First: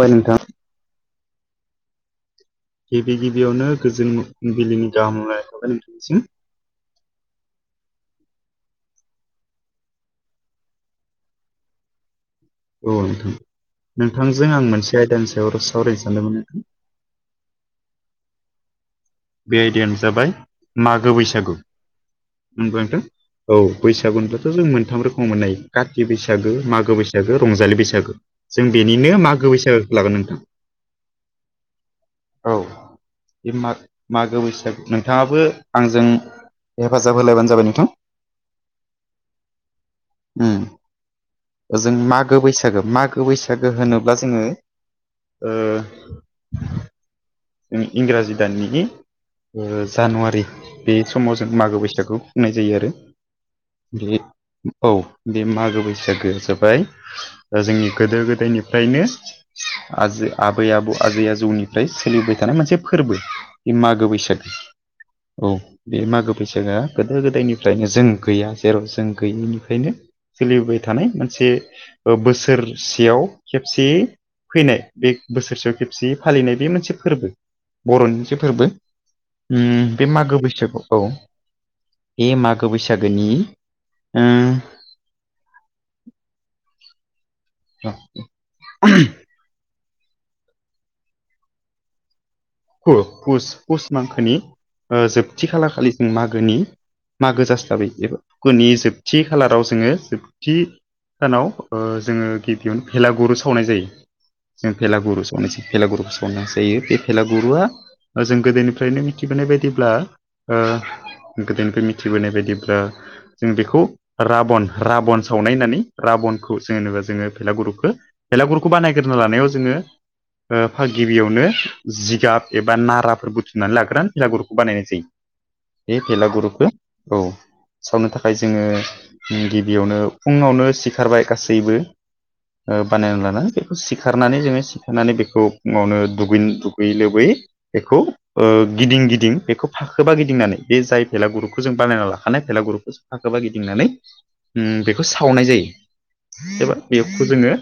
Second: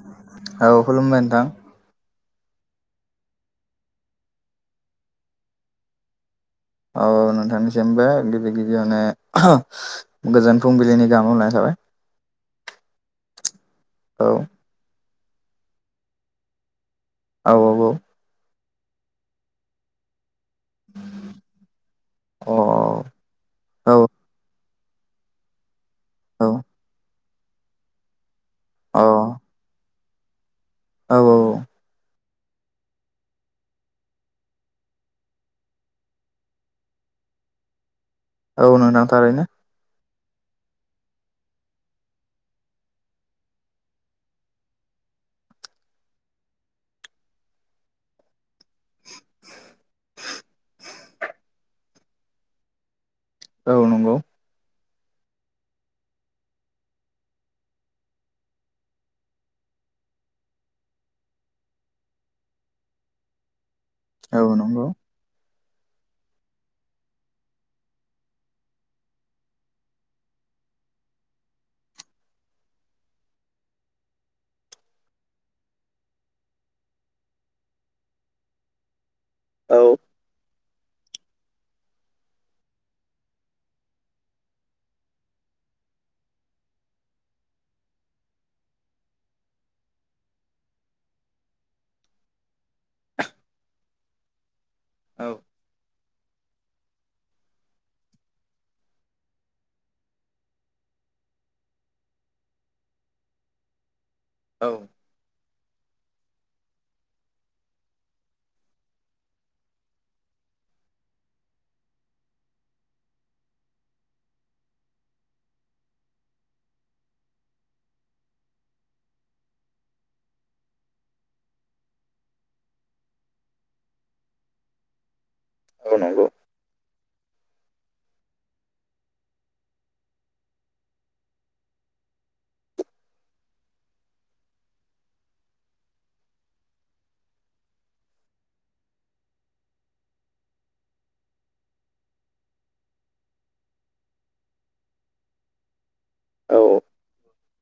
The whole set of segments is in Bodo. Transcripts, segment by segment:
बाय नोंथां। औ खुलुमबाय नोंथां। गिबि गिबियावनो गोजोन फुंबिलिनि गाहाम हामग्लायनाय थाबाय नोंथांनिसिम। औ नोंथांनिसिमबो गिबि गिबियावनोे गोजोन फुंबिलिनि गाहाम हामग्लायनाय थाबाय। औ नोंथां औ नोंथांजों आं मोनसे आयदानि सायाव सावरायनो सानदोंमोन नोंथां। औ औ औ बे आयदायानो जाबाय मागो बैसागु औ होनबाय नोंथां औ बैसागु होनब्लाथ' जों मोनथाम रोखोमाव मोननो हायो काति औ बैसागो मागो बैसागो रंजालि बैसागो। जों बेनिनो मागो बैसागुखौ लागोन नोंथां। औ औ औ बे मा मागो बैसागु नोंथाङाबो आंजों हेफाजाब होलायबानो जाबाय नोंथां। औ नोंथां थारैनो। ओम। ओ जों मागो बैसागु मागो बैसागु होनोब्ला जोङो ओ इंराजि दाननि जानुवारि बे समाव जों मागो बैसागु होननाय जायो आरो औ नंगौ बे औ बे मागो बैसागुआ जाबाय जोंनि गोदो गोदायनिफ्रायनो आजै आबै आबौ आजै आजौनिफ्राय सोलिबो थानाय मोनसे फोरबो बे मागो औ बैसागु नंगौ औ बे मागो बैसागुआ गोदो गोदायनिफ्रायनो जों गैया जेराव जों गैयैनिफ्रायनो सोलिबोबाय थानाय मोनसे बोसोरसेयाव खेबसे फैनाय बे बोसोरसेयाव खेबसेयै फालिनाय बे मोनसे फोरबो बर'नि जे फोरबो औ ओम बे मागो बैसागु औ बे मागो बैसागुनि ओ [unintelligible] पुस मांखोनि औ जोबथि खालार खालिजों मागोनि मागो जास्लाबै एबा गुनि जोबथि खालाराव जोङो जोबथि सानाव ओ जोङो गिबियावनो भेलागुरु सावनाय जायो। जों औ भेलागुरु सावनो भेलागुरुखौ सावनाय जायो बे भेलागुर बर'आ जों गोदोनिफ्रायनो मिथिबोनाय बायदिब्ला ओ गोदोनिफ्राय मिथिबोनाय बायदिब्ला जों बेखौ राबन राबन सावनाय होननानै राबनखौ जोनेबा जोङो भेलागुरुखौ बेलागुरखौ बानायग्रोनो लानायाव जोङो गिबियावनो जिगाब एबा नाराफोर बुथुमनानै लाग्रान हिलागुरुखौ बानायनाय जायो। बे औ नंगौ भेलागुरुखौ औ सावनो थाखाय जोंङो गिबियावनो फुंङावनो सिखारबाय गासैबो बानायना लाना बेखौ सिखारनानै जोंङो सिखारनानै बेखौ मावनो दुगैनो लोबै लोबै बेखौ ओ गिदिं गिदिं बेखौ फाखोबा गिदिंनानै बे जाय भेलागुरखौ जों बानायना लाखानाय भेलागुरुपखौ फाखोबा गिदिंनानै बेखौ सावनाय जायो औ एबा बेखौ जोङो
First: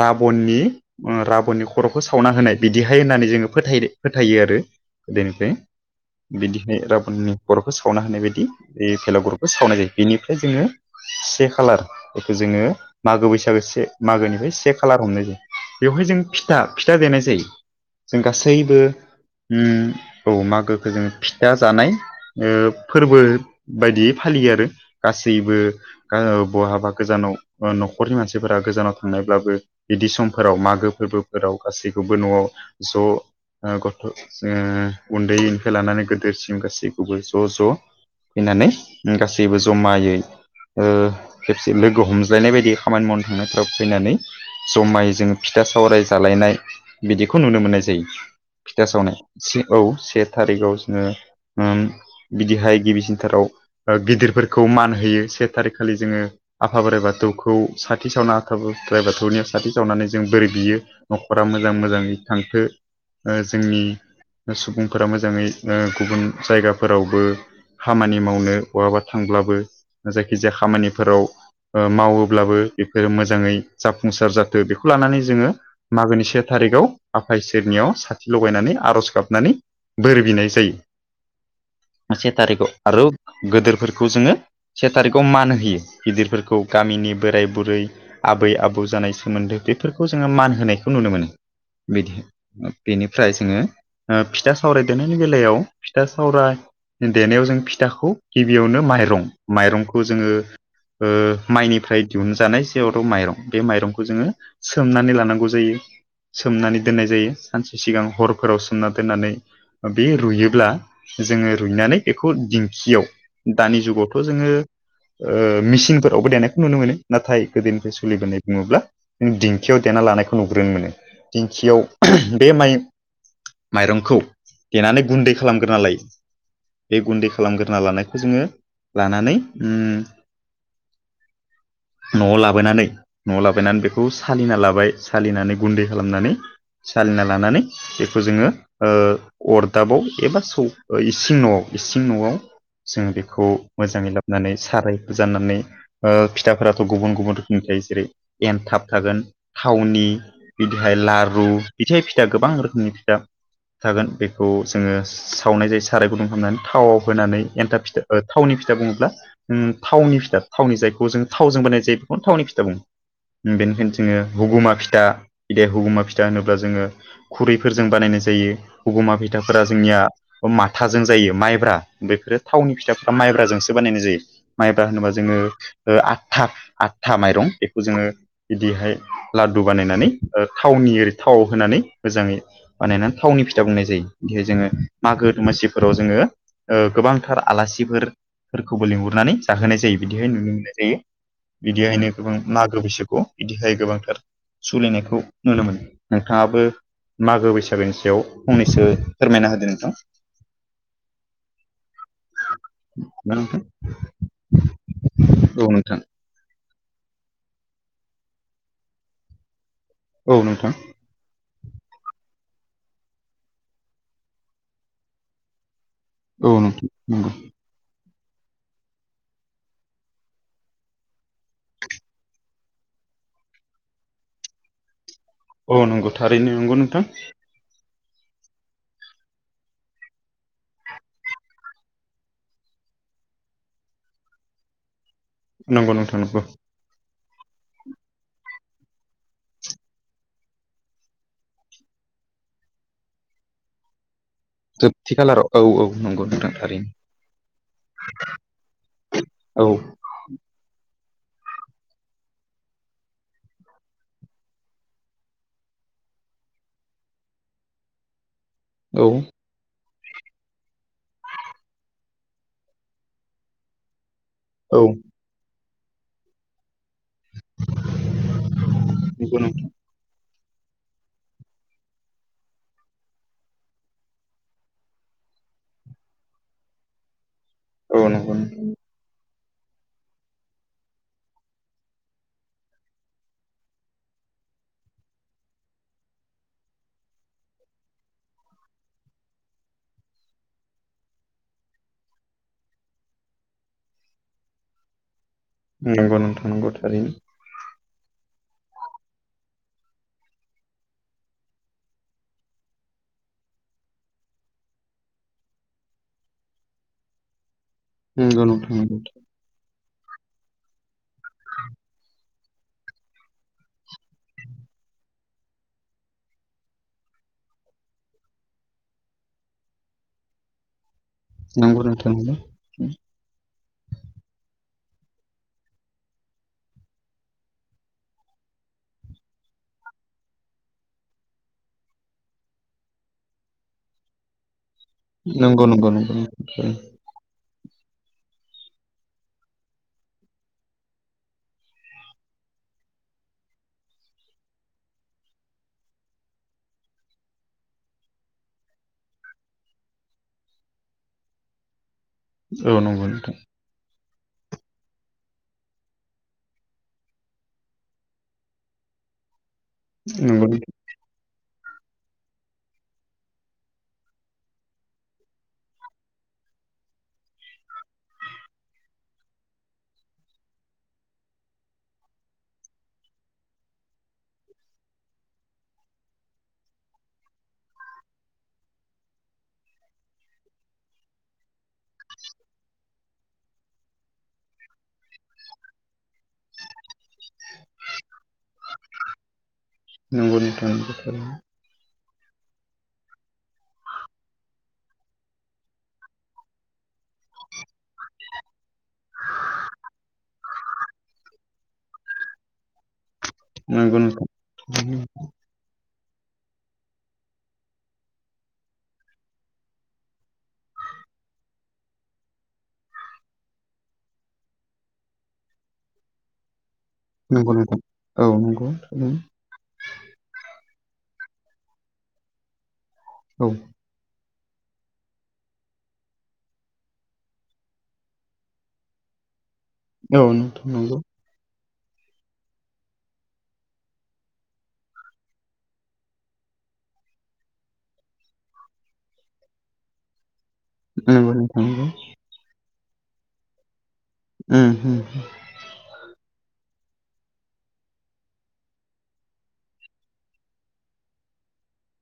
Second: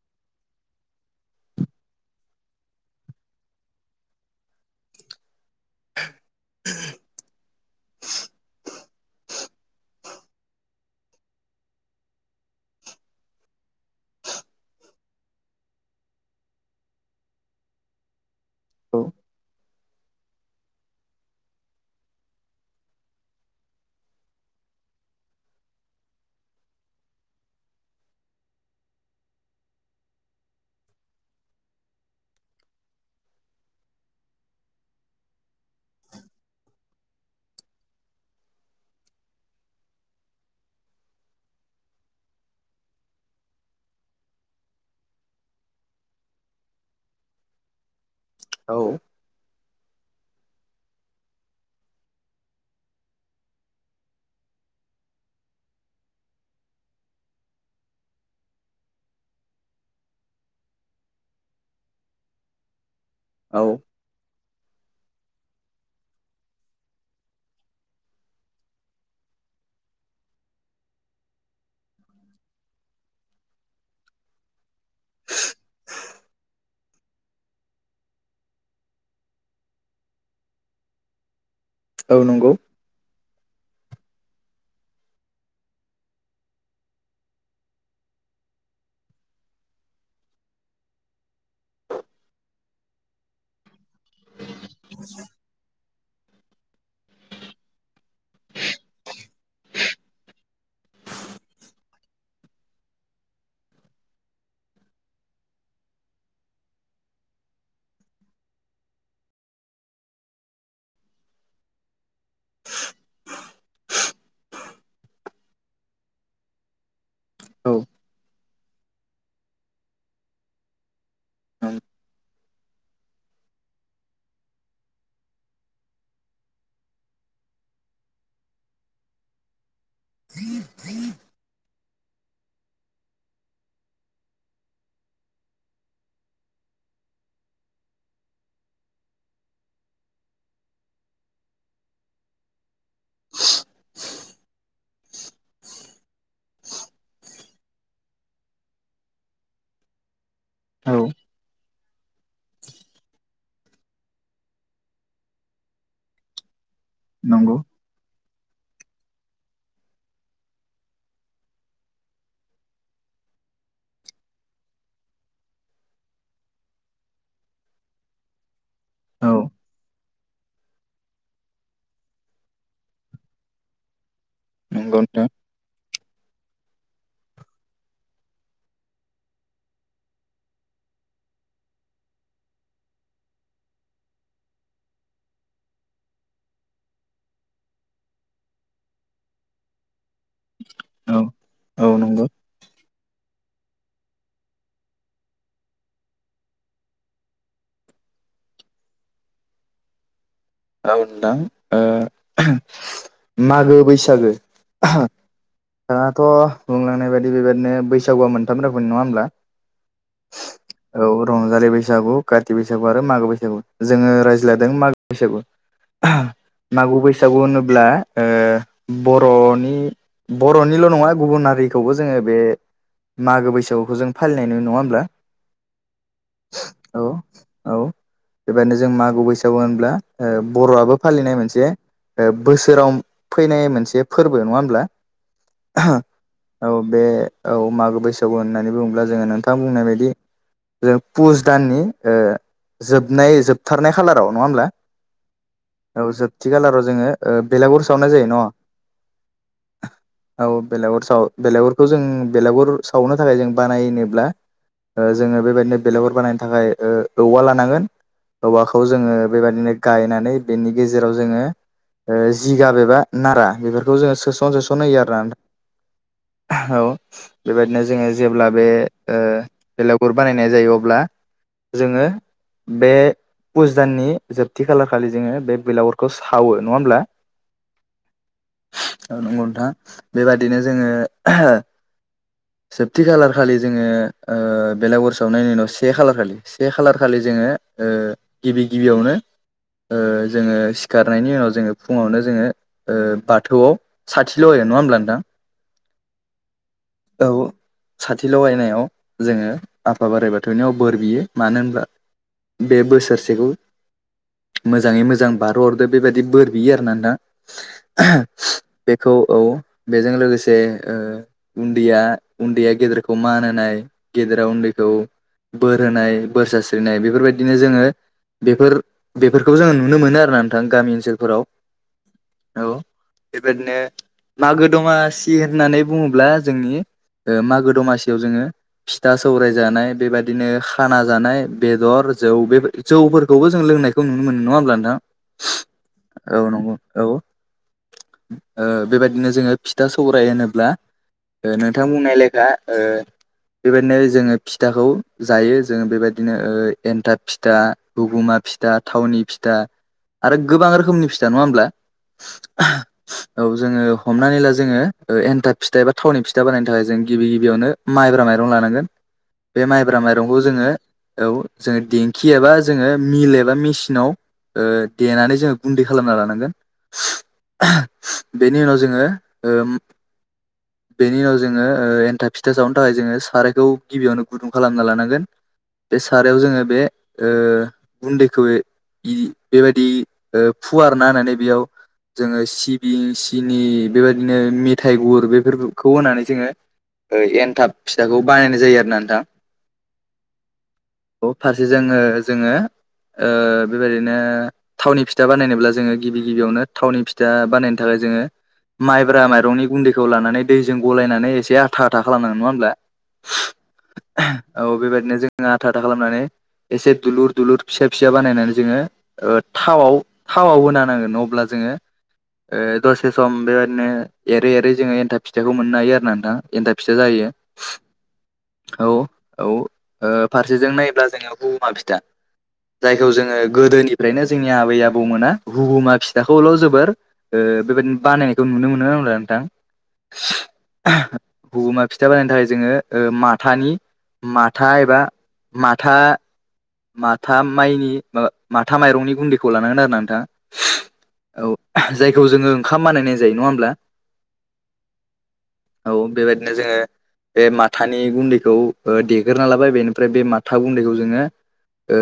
राबननि राबननि खर'खौ सावना होनाय बिदिहाय होननानै जोंङो फोथाय फोथायो आरो गोदोनिफ्राय बिदिहाय राबननि खर'खौ सावना होनाय बायदि बे भेलागरखौ सावनाय जायो। बेनिफ्राय जोंङो से खालार बेखौ जोंङो मागो बैसागो से मागोनिफ्राय से खालार हमनाय जायो। बेवहाय जों फिथा फिथा देनाय जायो। जों गासैबो औ ओम औ मागोखौ जों फिथा जानाय ओ फोरबो बायदियै फालियो आरो गासैबो ओ बहाबा गोजानाव न'खरनि मानसिफोरा गोजानाव थांनायब्लाबो बिदि समफोराव मागो फोरबोफोराव गासैखौबो न'आव ज' गथ' ओ उन्दैनिफ्राय लानानै गोदेरसिम गासैखौबो ज' ज' फैनानै गासैबो जमायै ओ खेबसे लोगो हमज्लायनाय बायदियै खामानि मावनो थांनायफ्राब फैनानै जमायै जोंङो फिथा सावराय जालायनाय बिदिखौ नुनो मोननाय जायो। औ फिथा सावनाय औ से थारिखाव जोंङो बिदिहाय गिबिसिनथाराव गिदिरफोरखौ मान होयो से थारिखखालि जोंङो आफा बोराइ बाथौखौ साथि सावना आफा बोराइ बाथौनियाव साथि सावनानै जों बोर बियो। न'खरा मोजां मोजाङै थांथो जोंनि औ सुबुंफोरा मोजांङै गुबुन जायगाफोरावबो खामानि मावनो बहाबा थांब्लाबो जायखि जाया खामानिफोराव मावोब्लाबो बेफोरो मोजाङै जाफुंसार जाथो बेखौ लानानै जोंङो मागोनि से थारिगआव आफा इसोरनियाव साथि लगायनानै आर'ज गाबनानै बोर बिनाय जायो। से नंगौ थारिखआव आरो गोदोरफोरखौ जोंङो से थारिखआव मान होयो गिदिरफोरखौ गामिनि बोराय बुरै आबै आबौ जानाय सोमोन्दो बेफोरखौ जोंङो मान होनायखौ नुनो मोनो। बिदि बेनिफ्राय जोंङो फिथा सावराय देरनायनि बेलायाव फिथा सावरा देनायाव जों फिथाखौ गिबियावनो माइरं माइरंखौ जोंङो ओ माइनिफ्राय दिहुनजानाय जेहर' माइरं बे माइरंखौ जोंङो सोमनानै लानांगौ जायो सोमनानै दोननाय जायो। सानसे सिगां हरफोराव सोमना दोननानै बे रुयोब्ला जोंङो रुइनानै बेखौ दिंखियाव दानि जुगावथ' जोंङो ओ मेसिनफोरावबो देनायखौ नुनो मोनो। नाथाय औ गोदोनिफ्राय सोलिबोनाय बुंङोब्ला नों दिंखियाव देना लानायखौ नुग्रोनो मोनो। दिंखियाव बे माइ माइरंखौ देनानै गुन्दै खालामग्रोना लायो। बे गुन्दै खालामग्रोना लानायखौ जोंङो लानानै ओम [inaudible] न'आव लाबोनानै न'आव लाबोनानै बेखौ सालिना लाबाय सालिनानै गुन्दै खालामनानै सालिना लानानै बेखौ जोंङो ओ अरदाबाव एबा सौ इसिं न'आव इसिं न'आव जों बेखौ मोजांङै लाबोनानै साराय जाननानै ओ फिथाफोराथ' गुबुन गुबुन रोखोमनि थायो जेरै एन्थाब थागोन थावनि बिदिहाय लारु बिथाइ फिथा गोबां रोखोमनि फिथा थागोन बेखौ जोङो सावनाय जायो साराय गुदुं खालामनानै थावाव होनानै नंगौ एन्थाब फिथा थावनि फिथा बुङोब्ला थावनि फिथा थावनि जायखौ जों थावजों बानायनाय जायो बेखौनो थावनि फिथा बुङो। बेनिखायनो जोङो हगुमा फिथा बिदि हगुमा फिथा होनोब्ला जोङो खुरैफोरजों बानायनाय जायो हगमा औ फैथाफोरा जोंनिया माथाजों जायो माइब्रा बेफोरो थावनि फिथाफ्रा माइब्राजोंसो बानायनाय जायो। माइब्रा नंगौ होनोबा नोंथां जोङो ओ आदथा, आदथा माइरं बेखौ जोङो बिदिहाय लाद्दु बानायनानै ओ थावनि ओ थाव होनानै मोजाङै बानायनानै थावनि फिथा बुंनाय जायो। खि जोङो मागो-दमासिफोराव जोङो ओ गोबांथार आलासिफोर-फोरखौबो लिंहरनानै जाहोनाय जायो, बिदिहाय नुनो मोनो। जायो औ औ बिदिहायनो नंगौ गोबां मागो बैसागुआव बिदिहाय गोबांथार सलिनायखौ नुनो मोनो। नोंथाङाबो मागो-बैसागोनि सायाव फंनैसो फोरमायना होदो नोंथां। औ नोंथां ना ओ नोंथां मागो-बैसागो थ' बुंलांनाय बायदि बेबायाददिनो बैसागुआ मोनथाम रोखोमनि। नङा होमब्ला? औ, नोंथां। औ रंजालि बैसागु, काति बैसागु आरो मागो बैसागु। जोङो रायज्लायदों मागो बैसागु। औ नोंथां औ नोंथां मागो नंगौ बैसागु होनोब्ला ओ बर'नि बर'निल' नङा गुबुन हारिखौबो जोङो बे मागो बैसागुखौ जों फालिनाय नुयो। नङा होमब्ला? औ, नंगौ थारैनो नंगौ नोंथां। औ औ बेबायादनो जों मागो बैसागु होनब्ला ओ बर'आबो फालिनाय मोनसे ओ बोसोराव फैनाय मोनसे फोरबो। नङा होमब्ला? नंगौ नोंथां नंगौ। औ बे औ मागो बैसागु होननानै बुङोब्ला जोङो नोंथां बुंनाय बायदि जों पुस दाननि ओ जोबनाय, जोबथारनाय खालाराव नङा होमब्ला? जोबथि खालाराव औ औ नंगौ जोबथि नोंथां खालाराव जोङो ओ बेलागुर सावनाय जायो न' थारैनो औ औ बेलागुर साव बेलागुरखौ जों बेलागुर सावनो थाखाय जों बानायनोब्ला ओ जोङो बेबायदिनो बेलाेगुर बानायनो थाखाय ओ औवा लानांगोन, औवाखौ औ जोङो बेबायदिनो गायनानै बेनि गेजेराव जोङो ओ जिगाब एबा नारा बेफोरखौ जोङो सोस' न सोसस औ होयो आरो ना औ बेबायदिनो जोङो जेब्ला बे ओ नंगौ नोंथां बेलागुर बानायनाय जायो अब्ला जोङो बे फुस दाननि जोब थि खालार खालि जोङो बे बेलागुरखौ सावो। नङा होमब्ला? औ नंगौ औ नंगौ नोंथां‌ बेबादिनो जोङो जोबथि खालार खालि जोङो ओ बेलागुर सावनायनि उनाव से खालार खालि से खालार खालि जोङो ओ गिबि गिबियावनो ओ जोङो सिखारनायनि उनाव जोङो फुङावनो जोङो ओ बाथौआव साथिल' होयो। नङा होमब्ला नोंथां? नांगौ नोंथां नंगौ थारैनो। औ साथि ल'गायनायाव जोङो आफा बोराइ बाथौनिाव बोर बियो मानो होनब्ला बे बोसोरसेखौ मोजाङै मोजां बारहो‌ हरदो बेबायदि बोर बियो आरो ना नोंथां। नंगौ नोंथां बेखौ औ बेजों लोगोसे ओ उन्दैया-उन्दैया गेदेरखौ मान होनाय गेदेरा उन्दैखौ बोर होनाय बोर सास्रिनाय बेफोरबायदिनो जोङो बेफोर बेफोरखौ जोङो नुनो मोनो ना नोंथां गामि ओनसोलफोराव नोंगौ नोंथां औ बेबायदिनो मागो दमासि होननानै बुङोब्ला जोंनि ओ मागो दमासियाव जोङो फिथा-सौराय जानाय बेबायदिनो खाना जानाय, बेदर, जौ बेबादि जौफोरखौबो जों लोंनाय खौ नुनो मोनो। नङा होमब्ला नोंथां? नंगौ नंगौ नंगौ औ नंगौ औ ओ बेबायदिनो जोङो फिथा-सौराय होनोब्ला ओ नोंथां बुंनाय लेखा ओ बेबायदिनो जोङो फिथाखौ जायो जोङो बेबायदिनो एन्थाब फिथा बुगुमा फिथा फिथा थावनि फिथा आरो गोबां रोखोमनि फिथा नङा होमब्ला औ नंगौ नोंथां औ जोङो हमनानै ला जोङो एन्थाब फिथा एबा थावनि फिथा बानायनो थाखाय जों गिबि गिबियावनो माइब्रा माइरं लानांगोन [inaudible] बे माइब्रा माइरंखौ नंगौ जोङो औ जोङो देंखि एबा जोङो मिल एबा बा मेसिनाव देनानै जोङो गुन्दै खालामना लानांगोन बेनि उनाव जोङो [inaudible] बेनि उनाव जोङो ओ एन्था फिथा सावनो थाखाय जोङो सारायखौ गिबियावनो गुदुं खालामना लानांगोन बे सारायाव जोङो बे ओ गुन्दैखौ बेबायदि फुवारना होननानै बेयाव जोङो सि बिसिनि बेबायदिनो मेथाइ गुर बेफोरखौ होनानै जोङो एनथाब फिथाखौ बानायनाय जायो आरो ना नोंथां नंगौनि दान बोथा फारसे जोङो जोङो ओ बेबायदिनो थावनि फिथा बानायनोब्ला जोङो गिबि गिबियावनो थावनि फिथा बानायनो थाखाय जोङो माइब्रा माइरंनि गुन्दैखौ लानानै दैजों गलायनानै एसे आथा आथा खालामनांगोन नङा नंगौ नोंथां होमब्ला औ बेबायदिनो जोङ आथा आथा खालामनानै एसे दुलुर दुलुर फिसा फिसा बानायनानै जोङो थाव थावाव होना नांगोन न अब्ला जोङो ओ दसे सम बेबायदिनो एरै एरै जोङो एन्थाब फिथाइखौ मोननो हायो आरो ना नोंथां। एन्थाब फिथा जायो नंगौ नोंथां औ नंगौ औ थारैनो, औ फारसेजों नाय्ला जों बमा फिथा जायखौ जोङो औ गोदोनिफ्रायनो जोंनि आबै आबौमोना हुगुमा फिथाखौल' जोबोर बेबायदिनो बानायनायखौ नुनो मोनो नंला नोंथां औ नंथौ नंगौ। हगुमा फिथा बानायनो थाखाय जोङो माथानि माथा एबा माथा थाम माइनि ओ माथा माइरंनि गुन्दैखौ लानांगोन आरो नोंथाङा नंगौ औ नोंथां नंगौ जाय बेखौ जोङो ओंखाम बानायनाय जायो नङा होनोमब्ला उम औ बेबायदिनो जोङो बे माथानि गुन्दैखौ देग्रना लाबाय बेनिफ्राय बे माथा गुन्दैखौ जोङो ओ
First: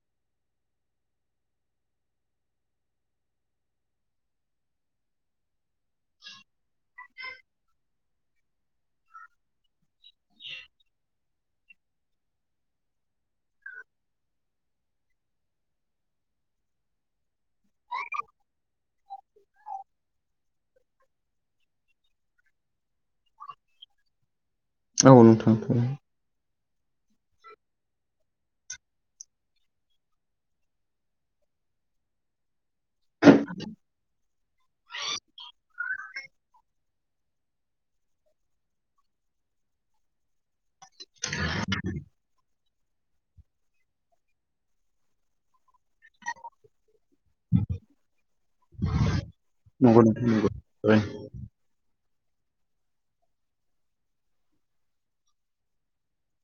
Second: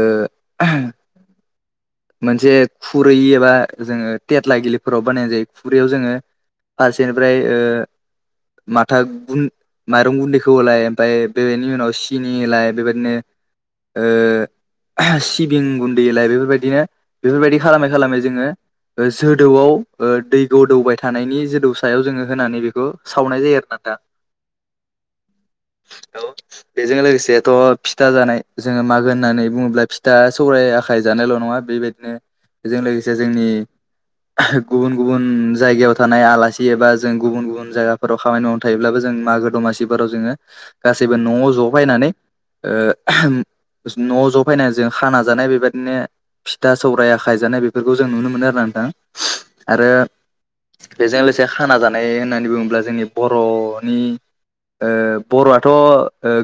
[inaudible] मोनसे खुरै एबा जोङो थेथ्ला गिलिफोराव बानायनाय जायो खुरैयाव जोङो फारसेनिफ्राय ओ माथा गुन माइरं गुन्दैखौ होलाय ओमफ्राय बेनि उनाव सिनि होलाय बेबायदिनो सिबिं गुन्दैलाय बेफोरबायदिनो बेफोरबायदि खालामै खालामै जोङो जोदौआव ओ दै गोदौबाय थानायनि जोदौ सायाव जोङो होनानै बेखौ सावनाय जायो आरो ना दा औ नोंथां औ बेजों लोगोसेथ' फिथा जानाय जोंङो मागो होननानै बुङोब्ला फिथा सौराय आखाइ जानायल' नङा बेबायदिनो बेजों लोगोसे जोंनि गुबुन गुबुन जायगायाव थानाय आलासि एबा जों गुबुन गुबुन जायगाफोराव खामानि मावनो थायोब्लाबो जों मागो दमासिफोराव जोंङो गासैबो न'आव ज' फैनानै न' ज' फायनानै जों खाना जानाय बेबायादिनो फिथा सौराय आखायजानाय बेफोरखौ जों नुनो मोनो आरो ना नोंथां आरो नंगौ नोंथां नंगौ थारैनो, बेजों लोगोसे खाना जानाय होननानै बुङोब्ला जोंनि बर'नि ओ बर'आथ'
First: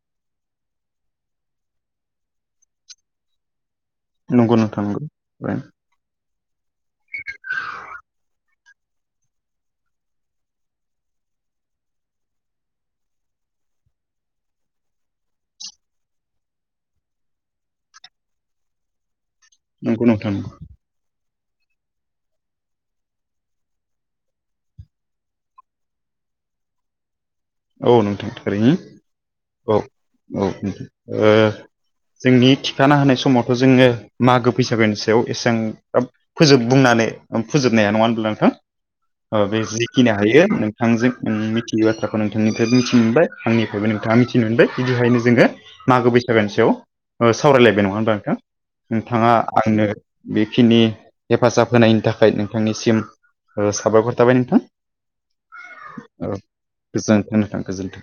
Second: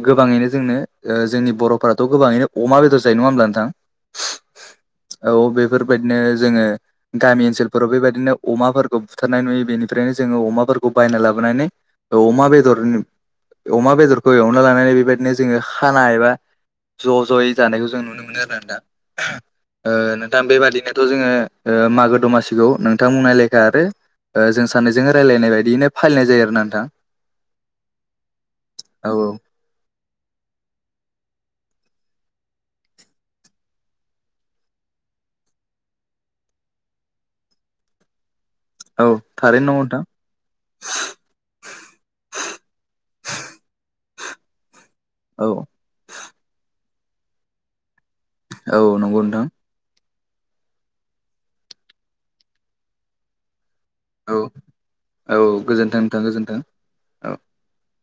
गोबाङैनो जोंनो जोंनि बर'फोराथ' गोबाङैनो अमा बेदर जायो नङा होमब्ला नोथां नंगौ नोंथां नंगौ औ थारैनो, बेफोरबायदिनो जोङो गामि ओनसोलफोराव बेबायदिनो अमाफोरखौ बुथारनाय नुयो बेनिफ्रायनो जोंङो अमाफोरखौ बायना लाबोनानै औ अमा बेदर अमा बेदरखौ एवना लानानै बेबायदिनो जोंङो खाना एबा ज' ज'यै जानायखौ जों नुनो मोनो आरो ना नंगौ नोंथां नोंथां नंगौ, बेबादिनोथ' जोंङो ओ मागो दमासिखौ नोंथांबुंनाय लेखा आरो ओ जों सानैजों रायलायनाय बायदियैनो फालिनाय जायो आरो ना नोंथां। औ नोंथां थारैनो औ औ औ नोथां ओ जोंनि थिखाना होनाय समावथ' जोंङो मागो फैसागोनि सायाव एसां फोजोब बुंनानै फोजोबनो हा नङा होनब्ला नोंथां औ ओ बे थारैनो नंगौ नोंथां जिखिनि हायो आंजों नों मिथियि बाथ्राखौ नोंथांनिफ्रायबो मिथिनो मोनबाय आंनिफ्रायबो नोंथाङा मिथिनो मोनबाय बिनिहायनो जोंङो औ मागो बैसागोनि सायाव सावरायलायबाय नङा होनबा नोंथां औ नंगौ नोंथाङा नोंथां आंनो बेखिनि हेफाजाब होनायनि थाखाय नोंथांनिसिम साबायखर। थाबाय औ नोंथां औ गोजोन्थों नोंथां औ गोजोन्थों औ गोजोनथों नोंथां गोजोनथों